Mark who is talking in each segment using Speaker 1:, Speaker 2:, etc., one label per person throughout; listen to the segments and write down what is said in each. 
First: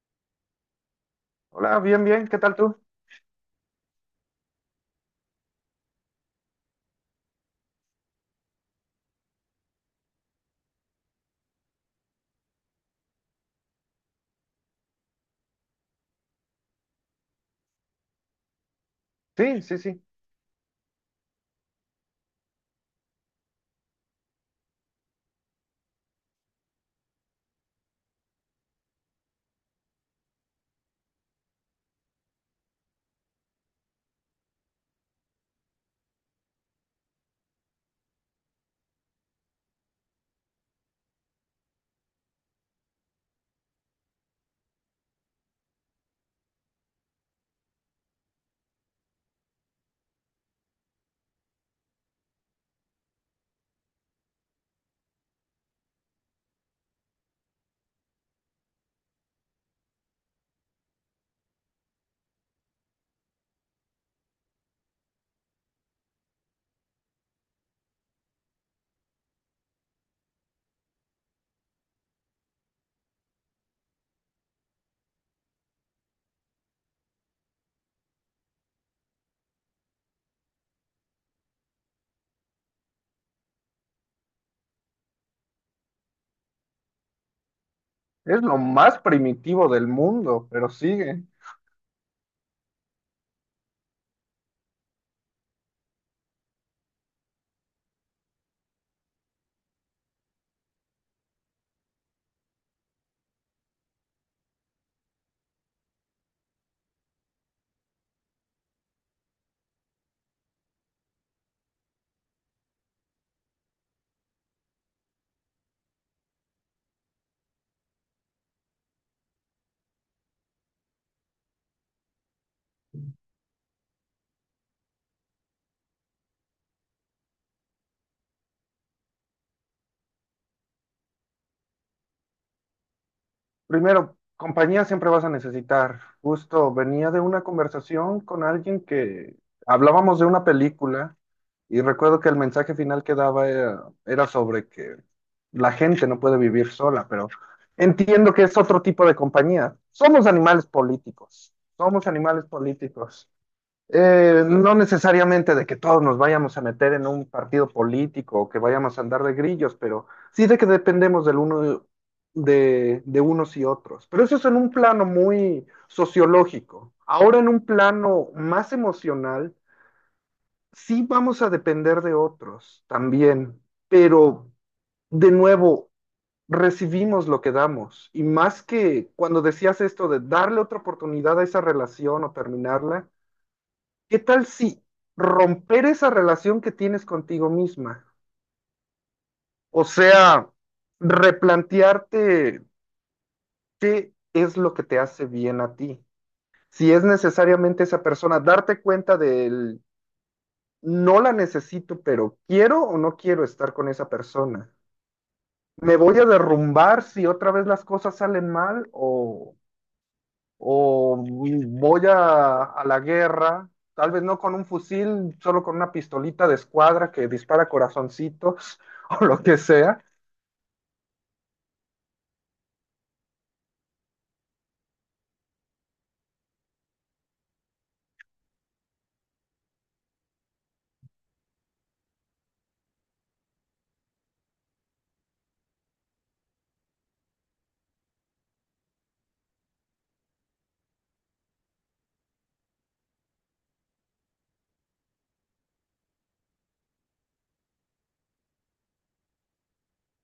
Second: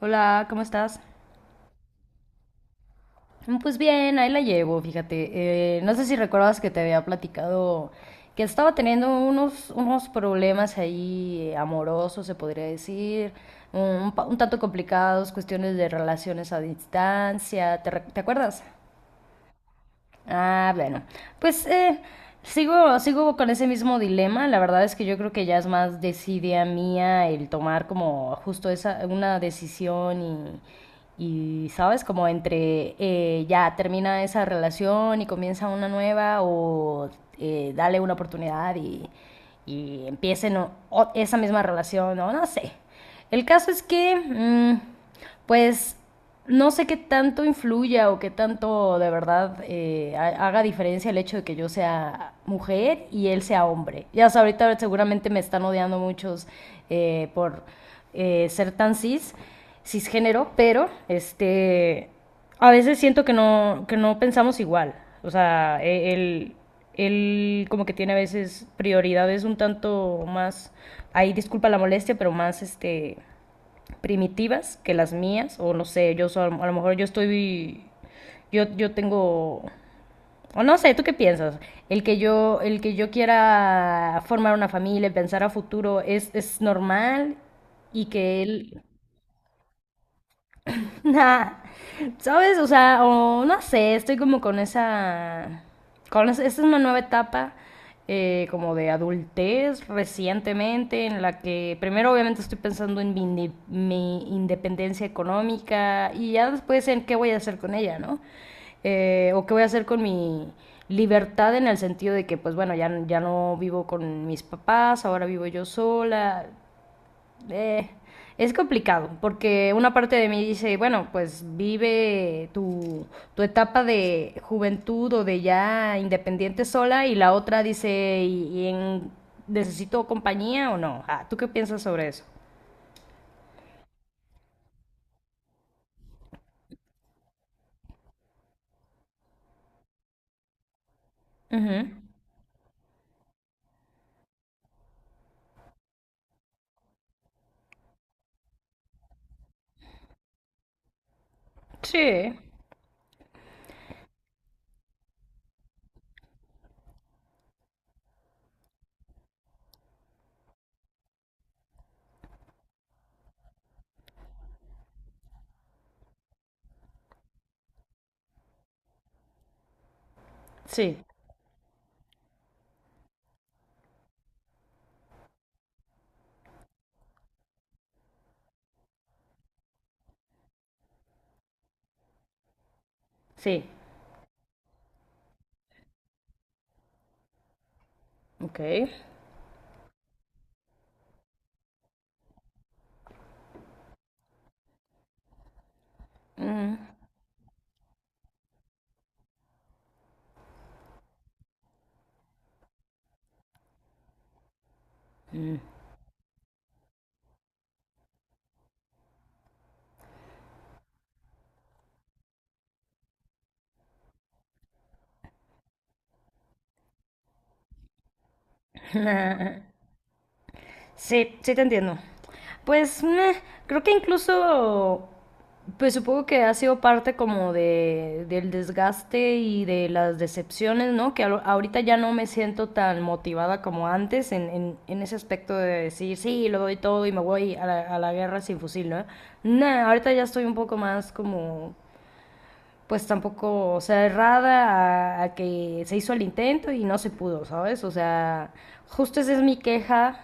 Speaker 1: Hola, ¿cómo estás?
Speaker 2: Hola, bien, bien, ¿qué tal tú?
Speaker 1: Mm, pues bien, ahí la llevo, fíjate. No sé si recuerdas que te había platicado que estaba teniendo unos problemas ahí amorosos, se podría decir, un, un tanto complicados, cuestiones de relaciones a distancia, ¿ te acuerdas?
Speaker 2: Sí, sí, sí.
Speaker 1: Ah, bueno. Pues sigo con ese mismo dilema. La verdad es que yo creo que ya es más desidia mía el tomar como justo una decisión y, ¿sabes? Como entre ya termina esa relación y comienza una nueva o dale una oportunidad y empiecen esa misma relación o no sé. El caso es que, pues no sé qué tanto influya o qué tanto de verdad haga diferencia el hecho de que yo sea mujer y él sea hombre. Ya sabes, ahorita seguramente me están odiando muchos por ser tan cisgénero, pero este, a veces siento que no pensamos igual. O sea, él como que tiene a veces prioridades un tanto más, ahí disculpa la molestia, pero más este primitivas que las mías, o no sé, yo a lo mejor yo estoy, yo tengo, o no sé, ¿tú qué piensas? El que yo quiera formar una familia, pensar a futuro, es normal y que
Speaker 2: Es lo
Speaker 1: él,
Speaker 2: más primitivo del mundo, pero sigue.
Speaker 1: nah, ¿sabes? O sea, o no sé, estoy como con esa... Con esa, esta es una nueva etapa como de adultez recientemente, en la que primero obviamente estoy pensando en mi independencia económica y ya después en qué voy a hacer con ella, ¿no? O qué voy a hacer con mi libertad, en el sentido de que pues bueno, ya, ya no vivo con mis papás, ahora vivo yo sola, eh, es complicado, porque una parte de mí dice, bueno, pues vive tu etapa de juventud o de ya independiente sola, y la otra dice, ¿y, necesito compañía o no? Ah, ¿tú qué piensas sobre eso?
Speaker 2: Primero, compañía siempre vas a necesitar. Justo venía de una conversación con alguien que hablábamos de una película y
Speaker 1: Ujú.
Speaker 2: recuerdo que el mensaje final que daba era sobre que la gente no puede vivir sola, pero entiendo que es otro tipo de compañía. Somos animales políticos. Somos
Speaker 1: Sí,
Speaker 2: animales políticos. No necesariamente de que todos nos vayamos a meter en un partido político o que vayamos a andar de grillos, pero sí de que dependemos del uno de unos y otros. Pero eso es en un plano muy sociológico. Ahora en un plano más emocional,
Speaker 1: sí,
Speaker 2: sí vamos a depender de otros también, pero de nuevo recibimos lo que damos. Y más que cuando decías esto de darle otra oportunidad a esa relación o terminarla,
Speaker 1: sí.
Speaker 2: ¿qué tal si romper esa relación que tienes contigo misma?
Speaker 1: Ok.
Speaker 2: O sea, replantearte qué es lo que te hace bien a ti.
Speaker 1: Mm.
Speaker 2: Si es necesariamente esa persona, darte cuenta del no la necesito, pero quiero o no quiero estar con esa persona.
Speaker 1: Mm.
Speaker 2: ¿Me voy a derrumbar si otra vez las cosas salen mal o voy a la guerra, tal vez no con un fusil, solo con una pistolita de escuadra que dispara corazoncitos o lo que sea?
Speaker 1: Sí, sí te entiendo. Pues meh, creo que incluso, pues supongo que ha sido parte como de, del desgaste y de las decepciones, ¿no? Ahorita ya no me siento tan motivada como antes en ese aspecto de decir, sí, lo doy todo y me voy a la guerra sin fusil, ¿no? Nah, ahorita ya estoy un poco más como, pues tampoco cerrada a que se hizo el intento y no se pudo, ¿sabes? O sea, justo esa es mi queja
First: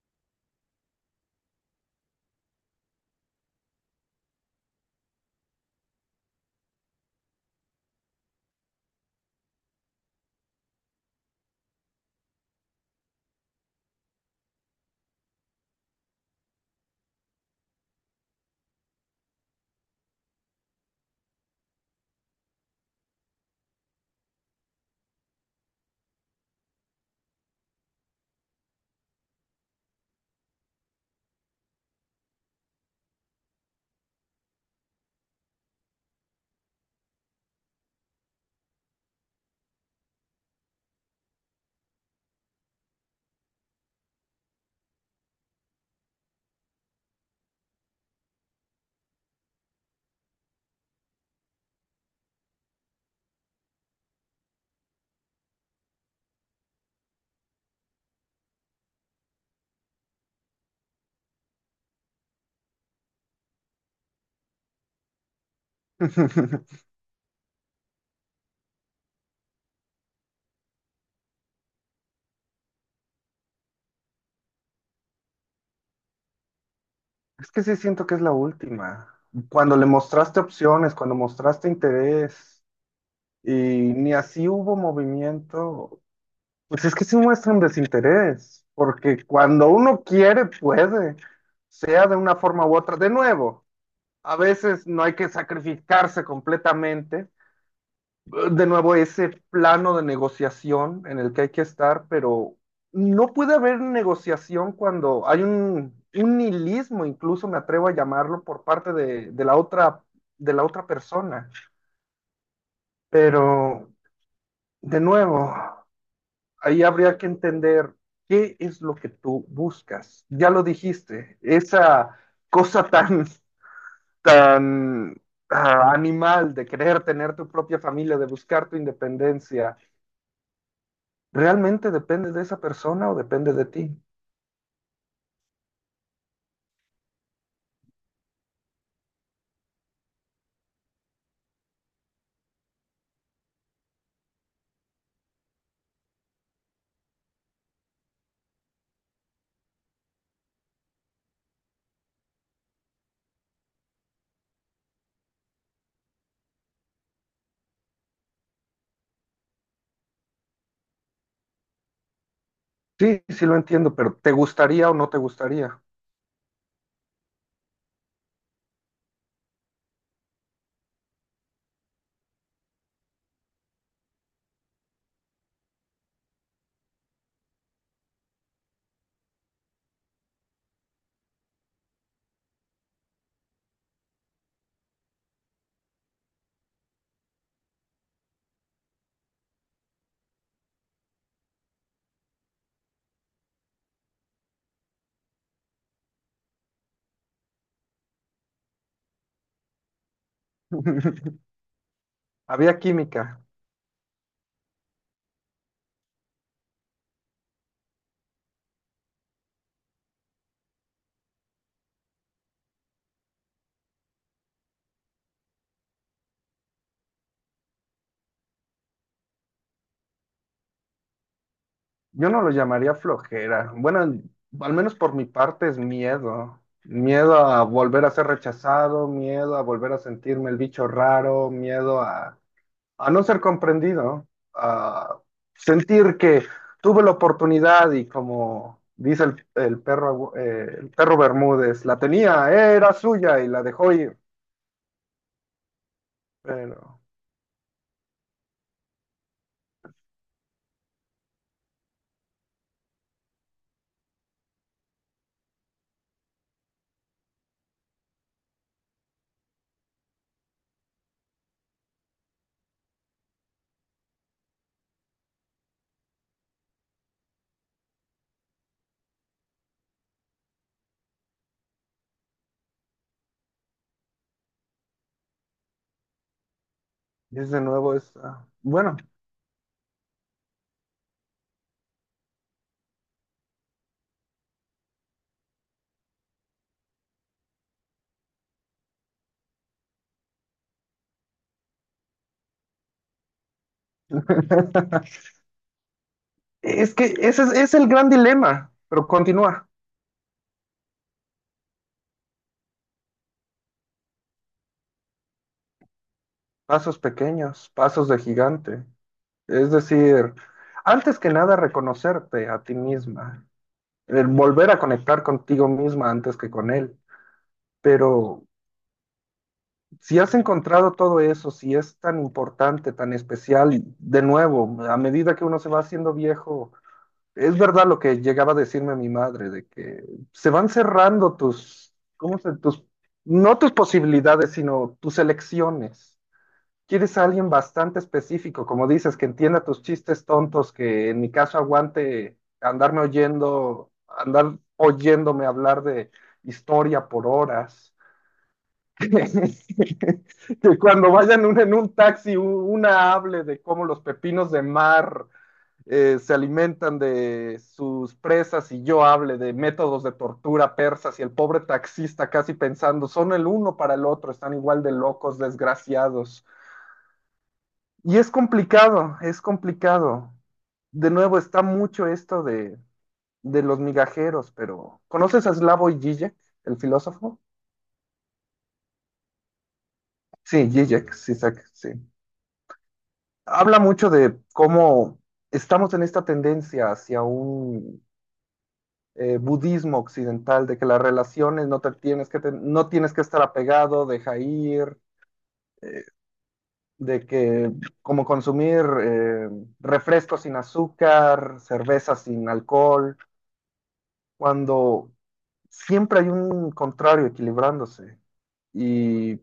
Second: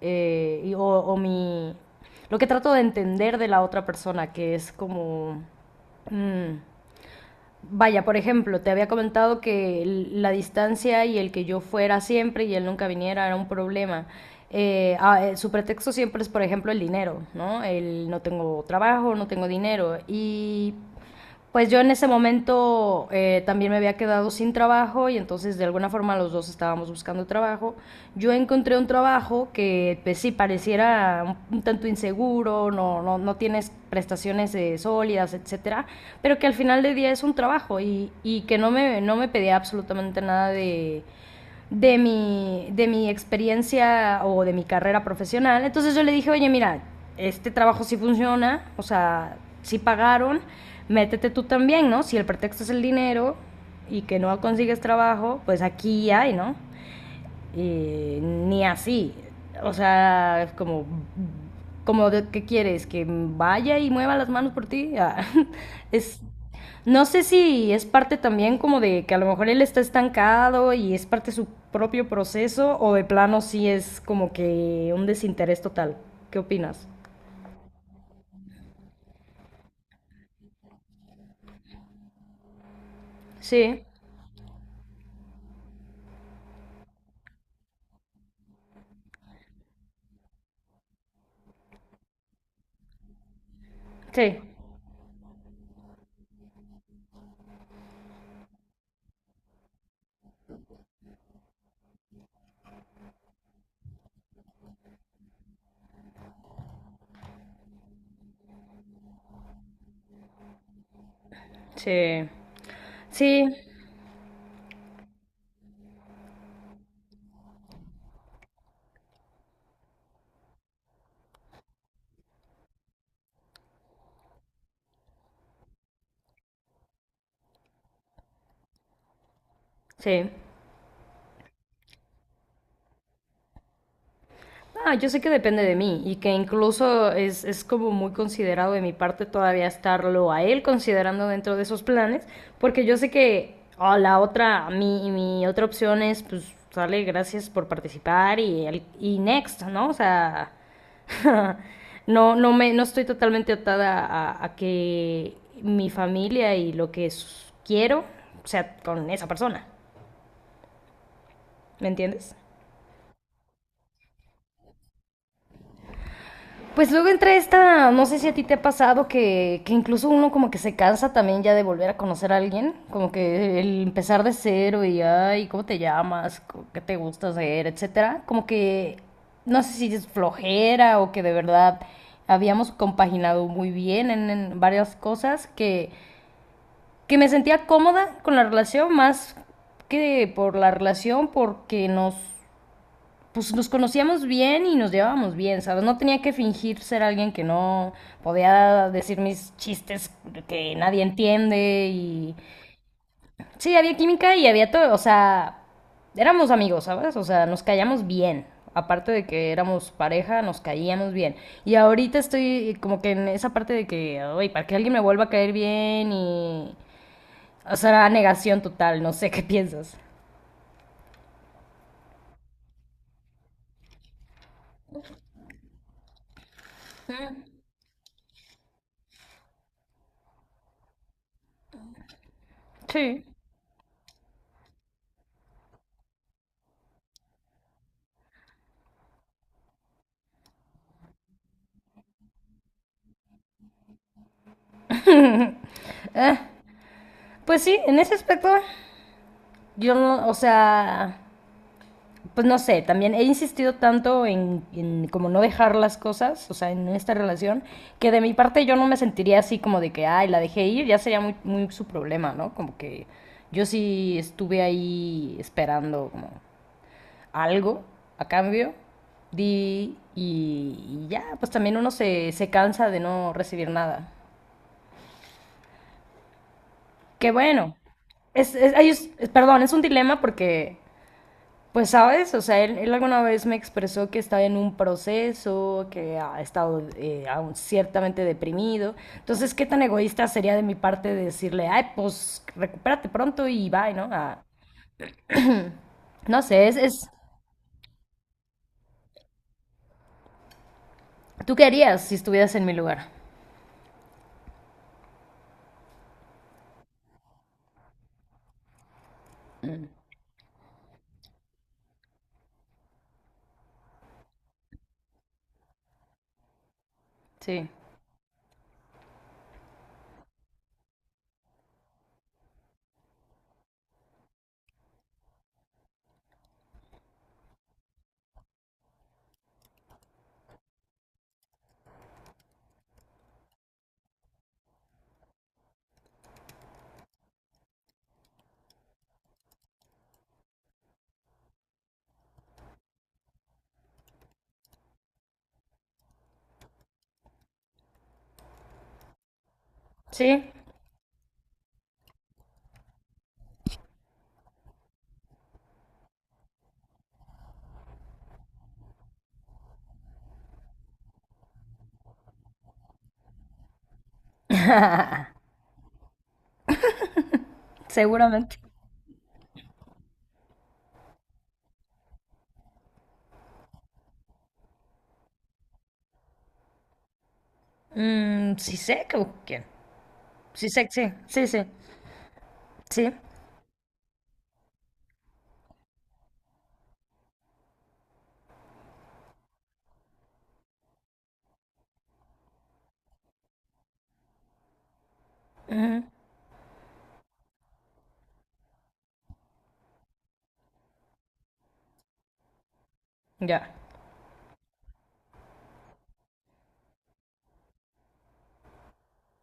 Speaker 1: o mi... Lo que trato de entender de la otra persona, que es como... mm, Vaya, por ejemplo, te había comentado que la distancia y el que yo fuera siempre y él nunca viniera era un problema. Su pretexto siempre es, por ejemplo, el dinero, ¿no? El no tengo trabajo, no tengo dinero. Y pues yo en ese momento también me había quedado sin trabajo, y entonces de alguna forma los dos estábamos buscando trabajo. Yo encontré un trabajo que pues sí pareciera un tanto inseguro inseguro, no, no, no tienes prestaciones sólidas, etcétera, pero que al final del día es un trabajo y que no me, no me pedía absolutamente nada de, de mi experiencia o de mi carrera profesional. Entonces yo le dije, oye, mira, este trabajo sí funciona, o sea, sí pagaron, métete tú también, ¿no? Si el pretexto es el dinero y que no consigues trabajo, pues aquí hay, ¿no? Y ni así. O sea, es como, como de, ¿qué quieres? ¿Que vaya y mueva las manos por ti? Ah, es, no sé si es parte también como de que a lo mejor él está estancado y es parte de su propio proceso, o de plano sí es como que un desinterés total. ¿Qué opinas?
Speaker 2: Es que sí siento que es la última. Cuando le mostraste opciones, cuando mostraste interés y
Speaker 1: Sí,
Speaker 2: ni así hubo movimiento, pues es que sí muestra un desinterés, porque cuando uno quiere, puede, sea de una forma u otra. De nuevo, a
Speaker 1: sí,
Speaker 2: veces no hay que sacrificarse completamente, de nuevo ese plano de negociación en el que hay que estar, pero no puede haber negociación cuando hay un nihilismo, incluso me atrevo a llamarlo, por parte de la otra, de la otra persona.
Speaker 1: sí, sí,
Speaker 2: Pero, de nuevo, ahí habría que entender qué es lo que tú buscas. Ya lo dijiste, esa cosa tan, tan animal de querer tener tu propia familia, de buscar tu independencia.
Speaker 1: sí.
Speaker 2: ¿Realmente depende de esa persona o depende de ti?
Speaker 1: Ah, yo sé que depende de mí y que incluso es como muy considerado de mi parte todavía estarlo a él considerando dentro de esos planes, porque yo sé que ah, la otra, mi otra opción es, pues, sale, gracias por participar y, y next, ¿no? O sea, no, no, no estoy totalmente atada a que mi familia y lo que quiero sea con esa persona, ¿me entiendes?
Speaker 2: Sí, sí lo entiendo, pero ¿te gustaría o no te gustaría?
Speaker 1: Pues luego entra esta, no sé si a ti te ha pasado que incluso uno como que se cansa también ya de volver a conocer a alguien, como que el empezar de cero y ay, ¿cómo te llamas? ¿Qué te gusta hacer? Etcétera. Como que no sé si es flojera o que de verdad habíamos compaginado muy bien en varias cosas que me sentía cómoda con la relación más que por la relación porque nos pues nos conocíamos bien y nos llevábamos bien, ¿sabes? No tenía que fingir ser alguien que no, podía decir mis chistes que nadie entiende y
Speaker 2: Había química.
Speaker 1: sí, había química y había todo, o sea, éramos amigos, ¿sabes? O sea, nos callamos bien. Aparte de que éramos pareja, nos caíamos bien. Y ahorita estoy como que en esa parte de que, oye, para que alguien me vuelva a caer bien y... O sea, negación total, no sé qué piensas.
Speaker 2: Yo no lo llamaría flojera. Bueno, al menos por mi parte es miedo. Miedo a volver a ser rechazado, miedo a volver a sentirme el bicho raro, miedo a no
Speaker 1: Sí.
Speaker 2: ser comprendido, a sentir que tuve la oportunidad y como dice el perro, el perro Bermúdez, la tenía, era suya y la dejó ir. Pero
Speaker 1: Pues sí, en ese aspecto, yo no, o sea, pues no sé, también he insistido tanto en, como no dejar las cosas, o sea, en esta relación, que de mi parte yo no me sentiría así como de que, ay, la dejé ir, ya sería muy, muy su problema, ¿no? Como que yo sí estuve ahí esperando como algo a cambio, di y ya, pues también uno se, se cansa de no recibir nada. Que
Speaker 2: es de
Speaker 1: bueno,
Speaker 2: nuevo esta.
Speaker 1: es, ay,
Speaker 2: Bueno,
Speaker 1: perdón, es un dilema porque pues sabes, o sea, él alguna vez me expresó que estaba en un proceso, que ha estado aún ciertamente deprimido. Entonces, ¿qué tan egoísta sería de mi parte decirle, ay, pues recupérate pronto y bye, ¿no? Ah, no sé,
Speaker 2: es
Speaker 1: es...
Speaker 2: que ese es el gran dilema, pero continúa.
Speaker 1: ¿Tú qué harías si estuvieras en mi lugar?
Speaker 2: Pasos pequeños, pasos de gigante. Es decir, antes que nada reconocerte a ti misma, el volver a conectar contigo misma antes que con él.
Speaker 1: Sí.
Speaker 2: Pero si has encontrado todo eso, si es tan importante, tan especial, y de nuevo, a medida que uno se va haciendo viejo, es verdad lo que llegaba a decirme mi madre, de que se van cerrando tus, ¿cómo se, tus, no tus posibilidades, sino tus elecciones? Quieres a alguien bastante específico, como dices, que entienda tus chistes tontos, que en mi caso aguante andarme oyendo, andar oyéndome hablar de historia por horas.
Speaker 1: Sí.
Speaker 2: Que cuando vayan un- en un taxi u- una hable de cómo los pepinos de mar se alimentan de sus presas y yo hable de métodos de tortura persas y el pobre taxista casi pensando, son el uno para el otro, están igual de locos, desgraciados. Y es
Speaker 1: Seguramente.
Speaker 2: complicado, es complicado. De nuevo, está mucho esto de los migajeros, pero ¿conoces a Slavoj Žižek, el filósofo?
Speaker 1: Mm, sí sé que quién.
Speaker 2: Sí,
Speaker 1: Sí sé, sí,
Speaker 2: Žižek, sí,
Speaker 1: sí, sí.
Speaker 2: sí.
Speaker 1: Sí.
Speaker 2: Habla mucho de cómo estamos en esta tendencia hacia un budismo occidental, de que las relaciones no, te tienes, que te- no tienes que estar apegado, deja ir,
Speaker 1: Ujú,
Speaker 2: eh, de que como consumir refrescos sin azúcar, cerveza sin alcohol,
Speaker 1: ya.
Speaker 2: cuando siempre hay un contrario equilibrándose. Y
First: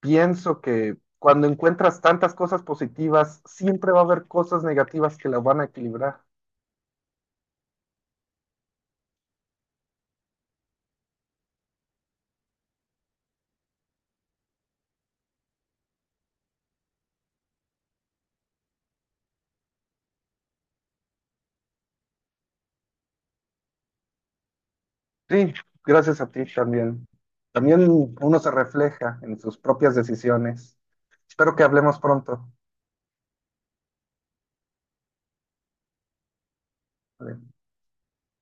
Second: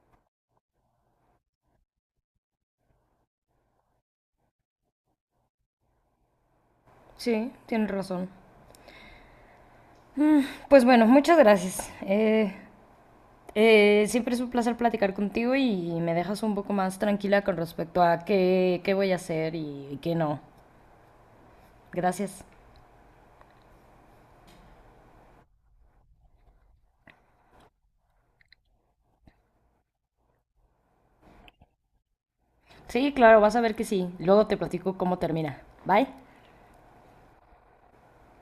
Speaker 2: pienso que cuando encuentras tantas cosas positivas, siempre va a haber cosas negativas que las van a equilibrar.
Speaker 1: Sí, tienes razón. Mm, pues bueno, muchas gracias. Siempre es un placer platicar contigo y me dejas un poco más tranquila con respecto a qué, qué voy a hacer y qué no. Gracias.
Speaker 2: Sí, gracias a ti también. También uno se refleja en sus propias decisiones. Espero que hablemos pronto.
Speaker 1: Sí, claro, vas a ver que sí. Luego te platico cómo termina. Bye.
Speaker 2: Vale.